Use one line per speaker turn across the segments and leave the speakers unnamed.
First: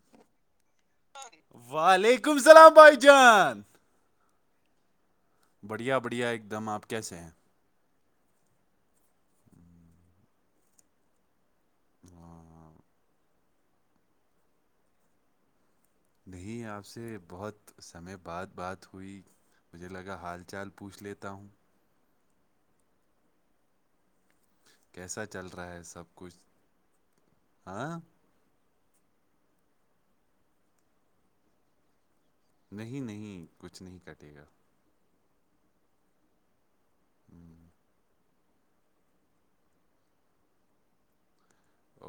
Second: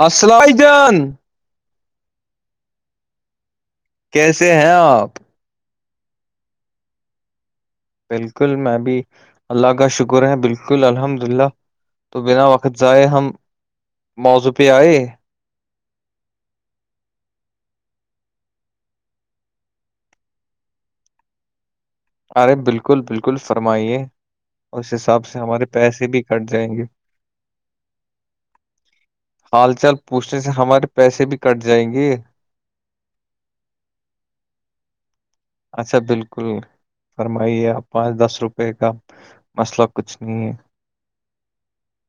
السلح جان
وعلیکم السلام بھائی جان
کیسے ہیں آپ
بڑھیا بڑھیا ایک دم آپ کیسے ہیں
بالکل میں بھی اللہ کا شکر ہے بالکل الحمد للہ تو بنا
آہ،
وقت جائے ہم موضوع پہ آئے
نہیں آپ سے بہت سمے بعد بات ہوئی مجھے لگا حال چال پوچھ لیتا ہوں
ارے بالکل بالکل فرمائیے اس
کیسا
حساب سے
چل
ہمارے
رہا ہے
پیسے
سب
بھی
کچھ
کٹ جائیں گے
ہاں
ہال چال پوچھنے سے ہمارے پیسے بھی کٹ جائیں گے
نہیں نہیں کچھ نہیں کٹے گا
اچھا بالکل
ہم،
فرمائیے آپ پانچ دس روپے کا مسئلہ کچھ نہیں ہے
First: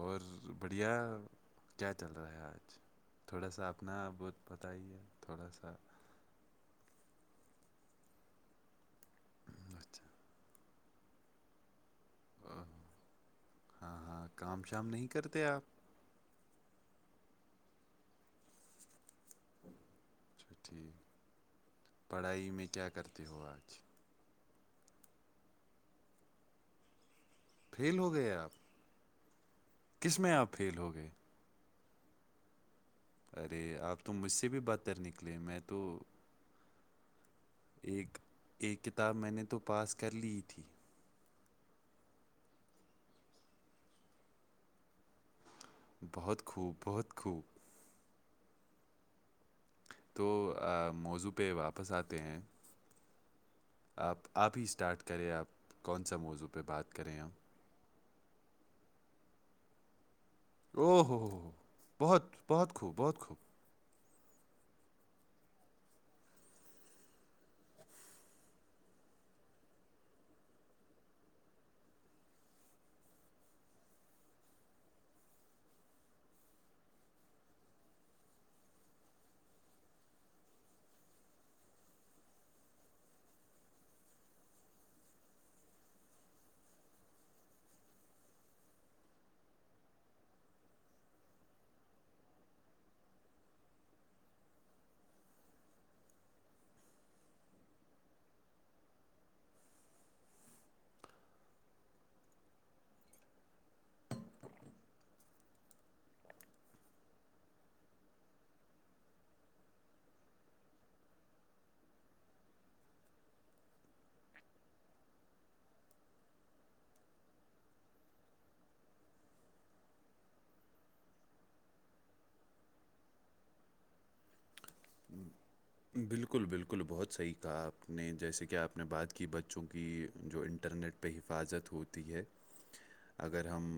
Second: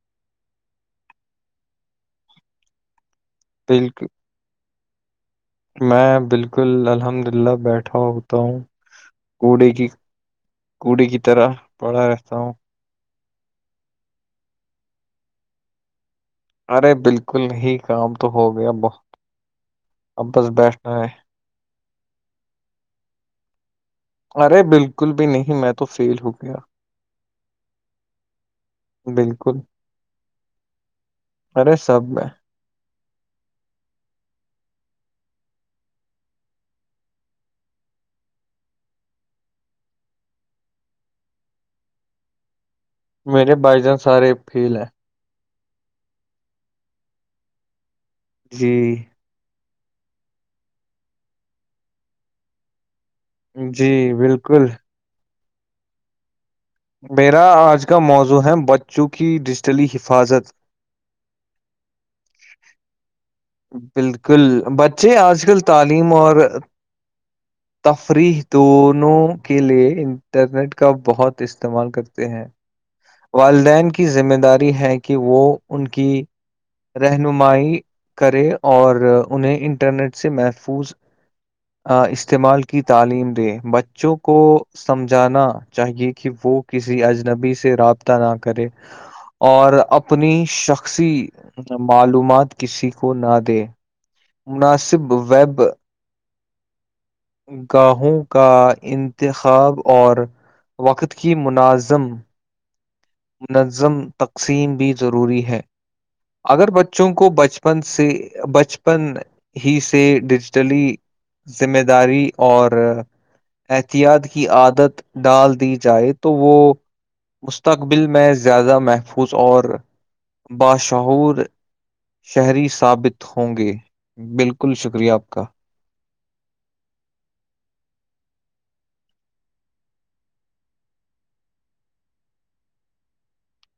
اور بڑھیا کیا چل رہا ہے آج تھوڑا سا
بالکل
اپنا بہت بتائیے تھوڑا سا
میں بالکل الحمد للہ بیٹھا ہوتا ہوں کوڑے کی کوڑی کی طرح پڑا رہتا ہوں
ہاں ہاں کام شام نہیں کرتے آپ
ارے بالکل ہی کام تو ہو گیا بہت اب بس
اچھا
بیٹھنا
ٹھیک
ہے
پڑھائی میں کیا کرتے ہو آج
ارے بالکل بھی نہیں میں تو فیل ہو گیا
فیل ہو گئے آپ
بالکل
کس میں آپ فیل ہو گئے
ارے سب ہے
ارے آپ تو مجھ سے بھی بدتر نکلے میں تو ایک ایک کتاب میں نے تو پاس کر لی تھی
میرے بائی جان سارے فیل ہے
بہت خوب بہت خوب
جی
تو موضوع پہ واپس آتے ہیں
جی
آپ آپ ہی
بالکل
اسٹارٹ کرے آپ کون سا موضوع پہ بات کریں ہم
میرا آج کا موضوع ہے بچوں کی ڈیجیٹلی حفاظت
او ہو بہت بہت خوب بہت خوب
بالکل بچے آج کل تعلیم اور تفریح دونوں کے لیے انٹرنیٹ کا بہت استعمال کرتے ہیں والدین کی ذمہ داری ہے کہ وہ کی رہنمائی کرے اور انہیں انٹرنیٹ سے محفوظ استعمال کی تعلیم دے بچوں کو سمجھانا چاہیے کہ وہ کسی اجنبی سے رابطہ نہ کرے اور اپنی شخصی معلومات کسی کو نہ دے مناسب ویب گاہوں کا انتخاب اور وقت کی مناظم منظم تقسیم بھی ضروری ہے اگر بچوں کو بچپن سے بچپن ہی سے ڈیجیٹلی ذمہ داری اور احتیاط کی عادت ڈال دی جائے تو وہ مق مقبل میں زیادہ محفوظ اور باشعور شہری ثابت ہوں گے بالکل شکریہ آپ کا
بالکل بالکل بہت صحیح کہا آپ نے جیسے کہ آپ نے بات کی بچوں کی جو انٹرنیٹ پہ حفاظت ہوتی ہے اگر ہم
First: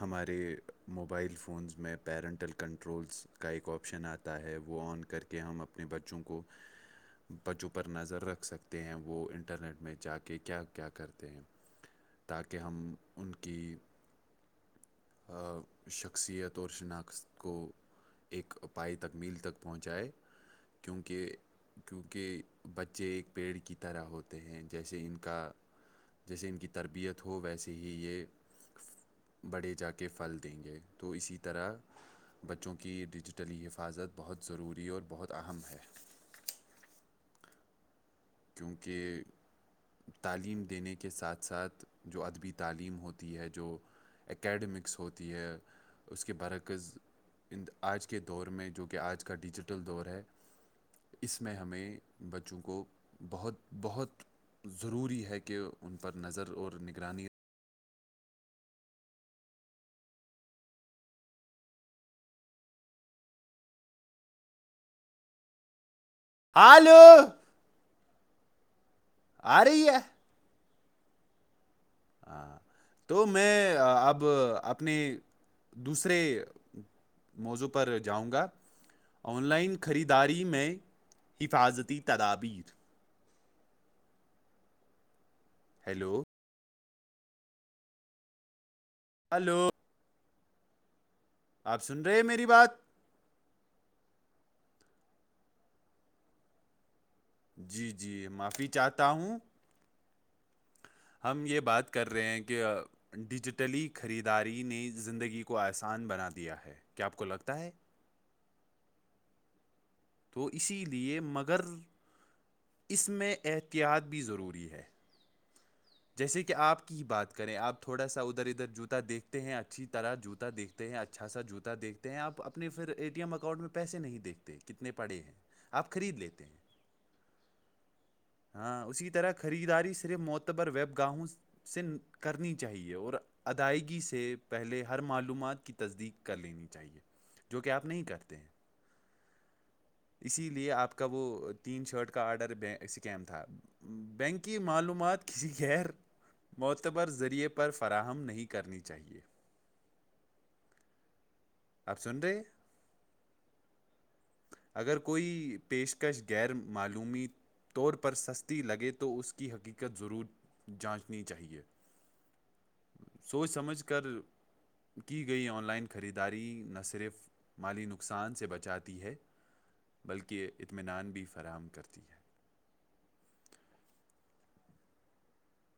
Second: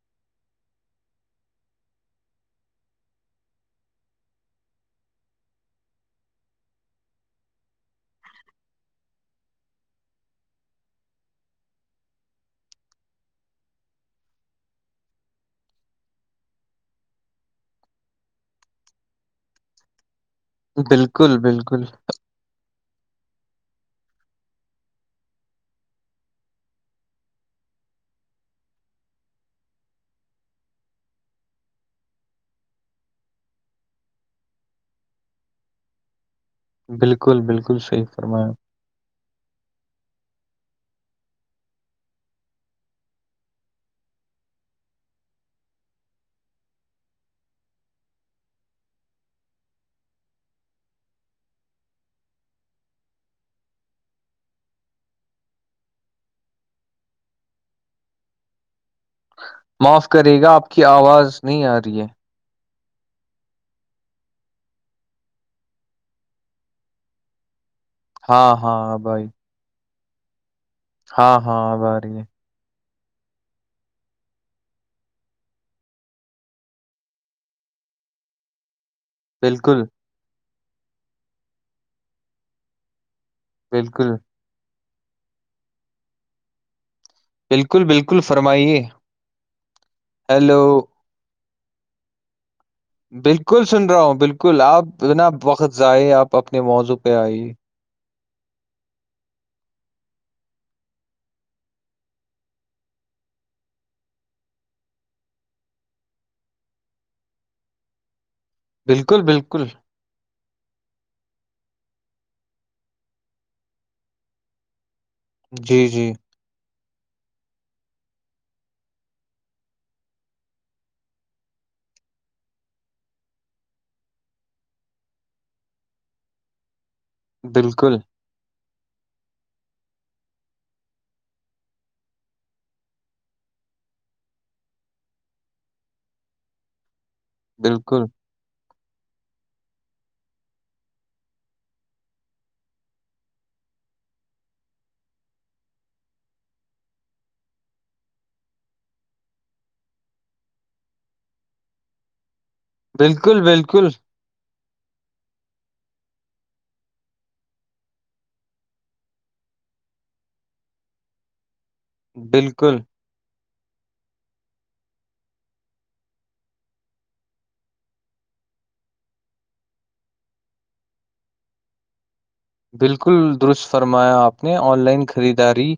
ہمارے موبائل فونز میں پیرنٹل کنٹرولس کا ایک آپشن آتا ہے وہ آن کر کے ہم اپنے بچوں کو بچوں پر نظر رکھ سکتے ہیں وہ انٹرنیٹ میں جا کے کیا کیا کرتے ہیں تاکہ ہم ان کی شخصیت اور شناخت کو ایک اپ پائے تک میل تک پہنچائے
بالکل
کیونکہ
بالکل
کیونکہ بچے ایک پیڑ کی طرح ہوتے ہیں جیسے ان کا جیسے ان کی تربیت ہو ویسے ہی یہ بڑے جا کے کے پھل دیں گے تو اسی طرح بچوں کی ڈیجیٹلی حفاظت بہت ضروری اور بہت اہم ہے
بالکل بالکل صحیح فرمایا
کیونکہ تعلیم دینے کے ساتھ ساتھ جو ادبی تعلیم ہوتی ہے جو اکیڈمکس ہوتی ہے اس کے برکز ان آج کے دور میں جو کہ آج کا ڈیجیٹل دور ہے اس میں ہمیں بچوں کو بہت بہت ضروری ہے کہ ان پر نظر اور نگرانی
معاف کرے گا آپ کی آواز نہیں آ رہی ہے
آلو
ہاں ہاں بھائی
آ رہی ہے
ہاں ہاں آ ب رہ ہے
ہاں تو میں اب اپنے دوسرے موضوع پر جاؤں گا آن لائن
بالکل
خریداری میں حفاظتی تدابیر
بالکل
ہیلو
بالکل بالکل فرمائیے
ہلو
ہیلو
آپ سن رہے ہیں میری بات
بالکل سن رہا ہوں بالکل آپ بنا وقت ضائع آپ اپنے موضوع پہ آئیے
جی جی معافی چاہتا ہوں ہم یہ بات کر رہے ہیں کہ ڈیجیٹلی خریداری نے زندگی کو آسان بنا دیا ہے کیا آپ کو لگتا ہے [inaudible]
بالکل بالکل
تو اسی لیے مگر اس میں احتیاط بھی ضروری ہے
جی جی
جیسے کہ آپ کی بات کریں آپ تھوڑا سا ادھر ادھر جوتا دیکھتے ہیں اچھی طرح جوتا دیکھتے ہیں اچھا سا جوتا دیکھتے ہیں آپ اپنے پھر اے ٹی ایم اکاؤنٹ میں پیسے نہیں دیکھتے کتنے پڑے ہیں آپ خرید لیتے ہیں
بالکل
ہاں اسی طرح خریداری صرف معتبر ویب گاہوں سے کرنی چاہیے اور ادائیگی سے پہلے ہر معلومات کی تصدیق کر لینی چاہیے جو کہ آپ نہیں
بالکل
کرتے ہیں اسی لیے آپ کا وہ تین شرٹ کا آرڈر سکیم تھا بینکی معلومات کسی غیر معتبر ذریعے پر فراہم نہیں کرنی چاہیے آپ سن رے
بالکل بالکل
اگر کوئی پیشکش غیر معلومی طور پر سستی لگے تو اس کی حقیقت ضرور جانچنی چاہئے
بالکل
سوچ سمجھ کر کی گئی آن لائن خریداری نہ صرف مالی نقصان سے بچاتی ہے بلکہ اطمینان بھی فراہم کرتی ہے
بالکل درست فرمایا آپ نے آن لائن خریداری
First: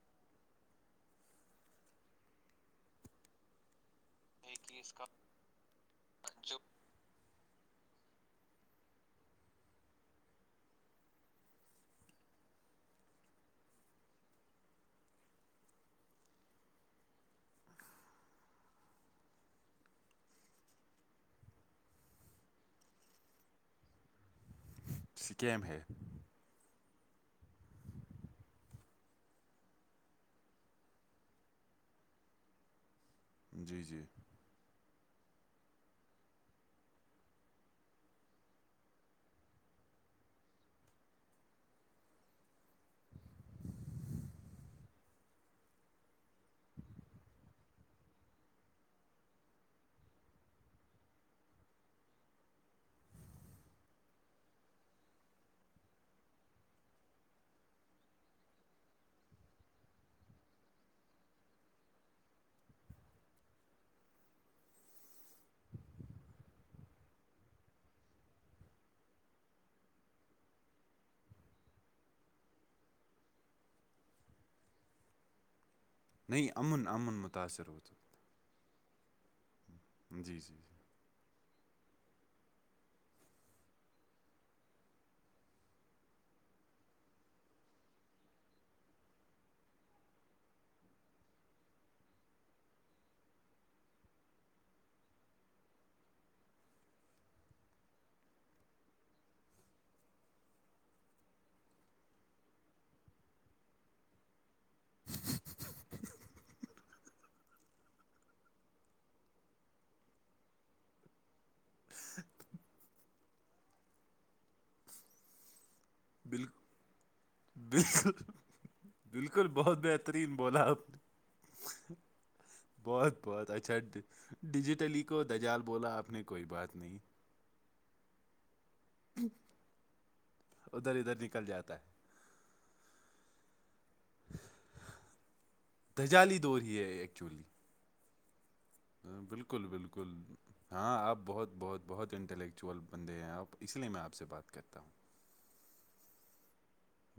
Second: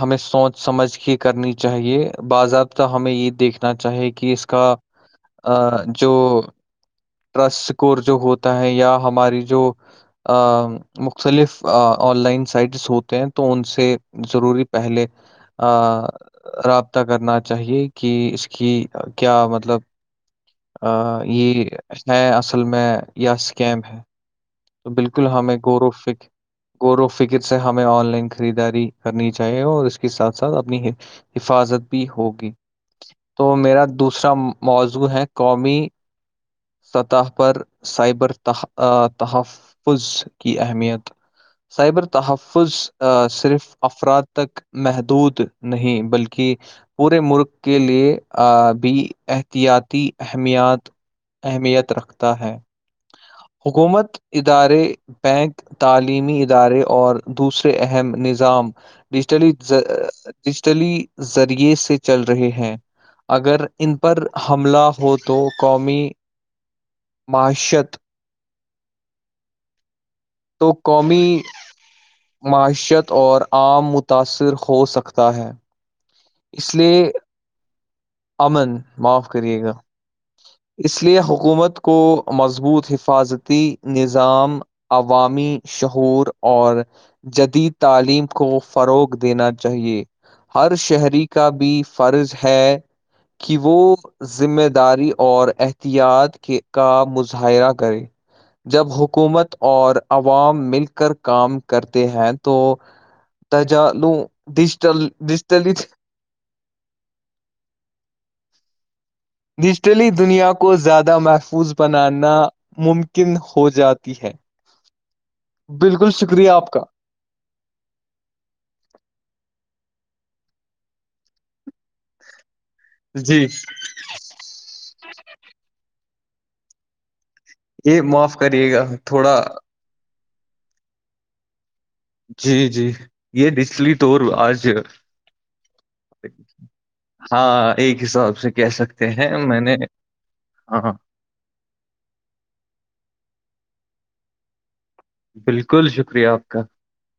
ہمیں سوچ سمجھ کے کرنی چاہیے باضابطہ ہمیں یہ دیکھنا چاہیے کہ کہ اس کا ا جو ٹرسٹ اسکور جو ہوتا ہے یا ہماری جو مختلف آن لائن سائٹس ہوتے ہیں تو ان سے ضروری پہلے ا رابطہ کرنا چاہیے کہ اس کی کیا مطلب یہ نئے اصل میں یا اسکیم ہے تو بالکل ہمیں
سکیم ہے
غور و فکر غور و فکر سے ہمیں آن لائن خریداری کرنی چاہیے اور اس کے ساتھ ساتھ اپنی حفاظت بھی ہوگی تو
جی
میرا
جی
دوسرا موضوع ہیں قومی سطح پر سائبر ت تحفظ کی اہمیت سائبر تحفظ صرف افراد تک محدود نہیں بلکہ کہ پورے ملک کے لیے بھی احتیاطی اہمییات اہمیت رکھتا ہے حکومت ادارے بینک تعلیمی ادارے اور دوسرے اہم نظام ڈیجیٹلی ڈیجیٹلی ذریعے سے چل رہے ہیں اگر ان پر حملہ ہو تو قومی معیشت تو قمی معیشت اور عام متاثر ہو سکتا ہے
نہیں
اس
امن
لیے
امن متاأثر ہوت
امن معاف کریے گا
جی جی
اس لیے حکومت کو مضبوط حفاظتی نظام عوامی شعور اور جدید تعلیم کو فروغ دینا چاہیے ہر شہری کا بھی فرض ہے کہ وہ ذمہ داری اور احتیاط کے کا مظاہرہ کرے جب حکومت اور عوام مل کر کام کرتے ہیں تو تجا ڈجٹل ڈجٹلی ڈیجیٹلی دنیا کو زیادہ محفوظ بنانا ممکن ہو جاتی ہے بالکل شکریہ
بالک
آپ کا
بالکل بالکل بہت بہترین بولا آپ نے بہت
جی
بہت اچھا ڈیجیٹلی کو دجال بولا آپ نے کوئی بات نہیں
یہ معاف کریے گا تھوڑا
ادھر ادھر نکل جاتا ہے
جی جی یہ نچلی طور آج
دجالی دور ہی ہے ایکچولی
ہاں ایک حساب سے کہہ سکتے ہیں میں
بالکل
نے
بالکل ہاں آپ بہت بہت بہت انٹلیکچوئل بندے ہیں آپ اس لیے میں آپ سے بات کرتا ہوں
بالکل شکریہ آپ کا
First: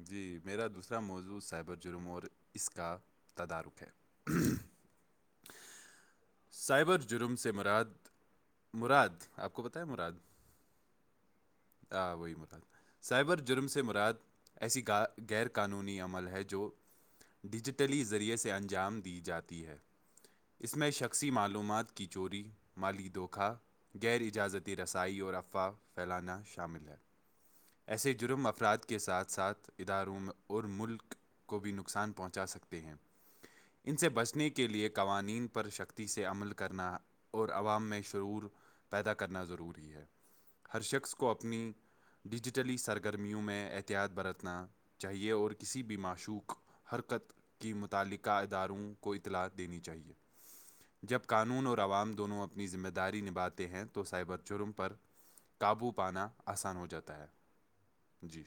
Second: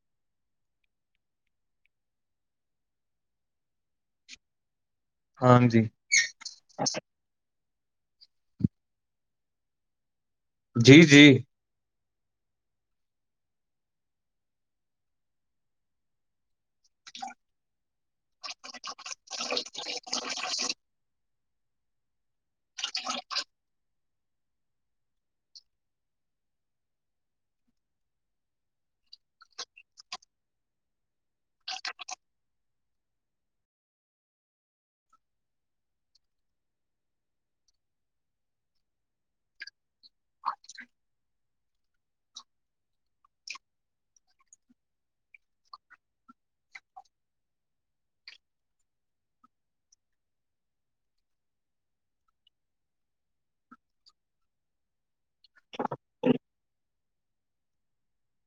جی میرا دوسرا موضوع سائبر جرم اور اس کا تدارک ہے
ہاں جی
سائبر جرم سے مراد مراد آپ کو بتیا مراد
جی جی
آ وہی ملاب سائبر جرم سے مراد ایسی غیر قانونی عمل ہے جو ڈیجیٹلی ذریعے سے انجام دی جاتی ہے اس میں شکل اسی معلومات کی چوری مالی دھوکھا غیر اجازتی رسائی اور افواہ پھیلانا شامل ہے ایسے جرم افراد کے ساتھ ساتھ اداروں میں اور ملک کو بھی نقصان پہنچا سکتے ہیں ان سے بچنے کے لئے قوانین پر شختی سے عمل کرنا اور عوام میں شعور پیدا کرنا ضروری ہے ہر شخص کو اپنی ڈیجیٹلی سرگرمیوں میں احتیاط برتنا چاہیے اور کسی بھی معشوق حرکت کی متعلقہ اداروں کو اطلاع دینی چاہیے جب قانون اور عوام دونوں اپنی ذمہ داری نبھے ہیں تو سائبر چرم پر قابو پانا آسان ہو جاتا ہے جی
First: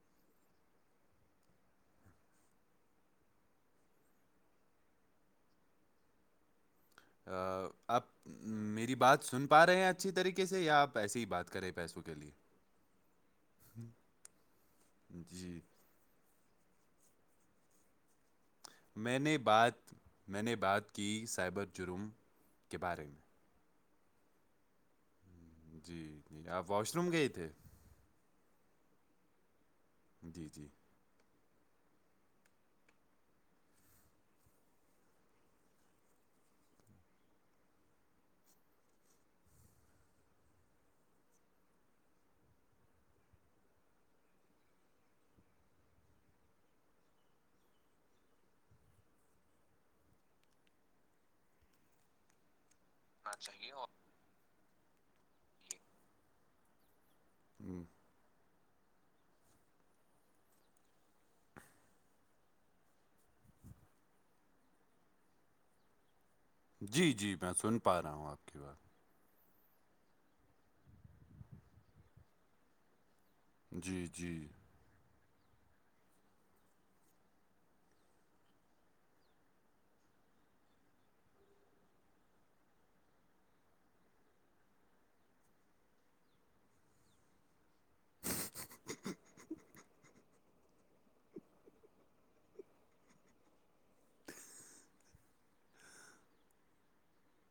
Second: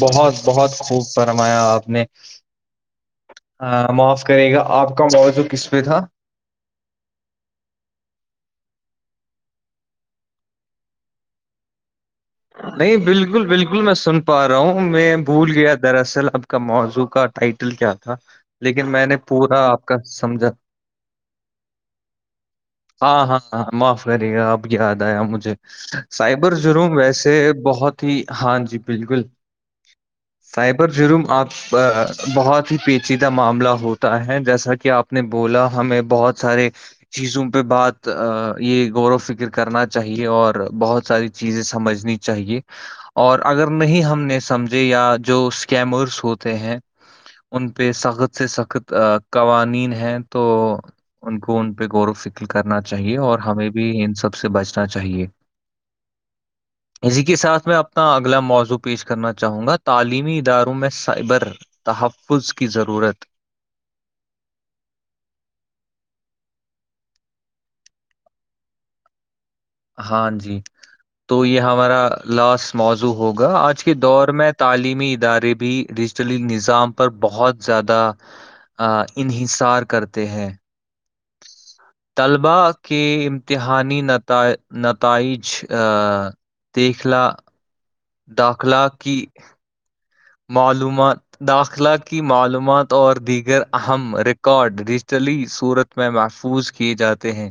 بہت بہت خوب فرمایا آپ نے معاف کرے گا آپ کا موضوع کس پہ تھا
آپ میری بات سن پا رہے ہیں اچھی طریقے سے یا آپ ایسے ہی بات کریں پیسوں کے لیے
نہیں بالکل بالکل میں سن پا رہا ہوں میں بھول
جی
گیا تھا دراصل آپ کا موضوع کا ٹائٹل کیا تھا لیکن میں نے پورا آپ
بات
کا
میں
سمجھا
نے بات کی سائبر جرم کے بارے
ہاں
میں
ہاں ہاں معاف کریے گا اب یاد آیا مجھے
جی جی
سائبر
آپ
جروم
واش روم گئے
ویسے
تھے
بہت ہی ہاں جی بالکل
جی جی
رائبر جرم آپ سے بہت ہی پیچیدہ معاملہ ہوتا ہے جیسا کہ آپ نے بولا ہمیں بہت سارے جیزوں پہ بات یہ غور فکر کرنا چاہیے اور بہت ساری چیزیں سمجھنی چاہیے اور اگر نہیں ہم نے سمجھے یا جو اسکیمرس ہوتے ہیں ان پہ سخت سے سخت قوانین ہیں تو ان کو ان پہ غور و فکر کرنا چاہیے اور ہمیں بھی ان سب سے بچنا چاہیے اسی کے ساتھ میں
ہم،
اپنا اگلا موضوع پیش کرنا چاہوں گا تعلیمی اداروں میں سائبر تحفظ کی ضرورت
جی جی میں سن پا رہا ہوں آپ کی بات
ہاں جی تو یہ ہمارا لاسٹ موزوع ہوگا آج کے
جی
دور
جی
میں تعلیمی ادارے بھی ڈیجیٹلی نظام پر بہت زیادہ انحصار کرتے ہیں طلبا کے امتحانی نت نتائج دیکھلا داخلہ کی معلومات داخلہ کی معلومات اور دیگر اہم ریکارڈ ڈیجیٹلی صورت میں محفوظ کیے جاتے ہیں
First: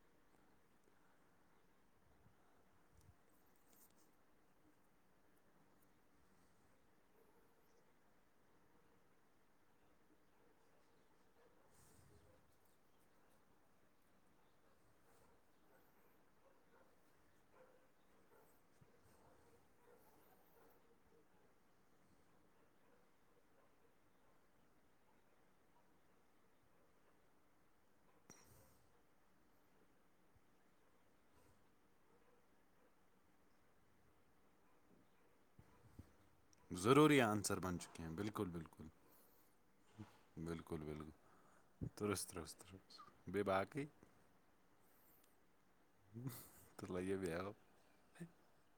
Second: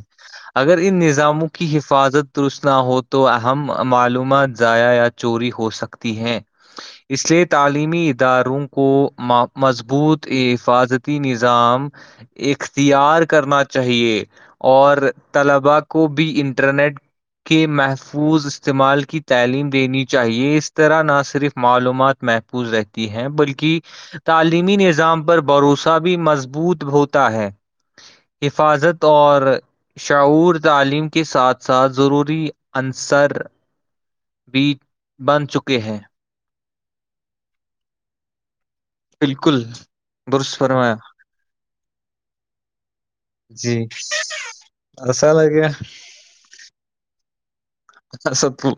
اگر ان نظاموں کی حفاظت درست نہ ہو تو اہم معلومات ضائع یا چوری ہو سکتی ہے اس لیے تو تعلیمی اداروں کو مضبوط حفاظتی نظام اختیار کرنا چاہیے اور طلباء کو بھی انٹرنیٹ کے محفوظ استعمال کی تعلیم دینی چاہیے اس طرح نہ صرف معلومات میں پوج رہتی ہیں بلکہ تعلیمی نظام پر بھروسہ بھی مضبوط ہوتا ہے حفاظت اور شعور تعلیم کے ساتھ ساتھ ضروری عنصر بی بن چکے ہیں
ضروری آنسر بند چک ک کیہ بالکل بالکل
بالکل درست فرمایا
ترست ترستست بیی بقی
رس کیا
تو لگیا بییایا
ساب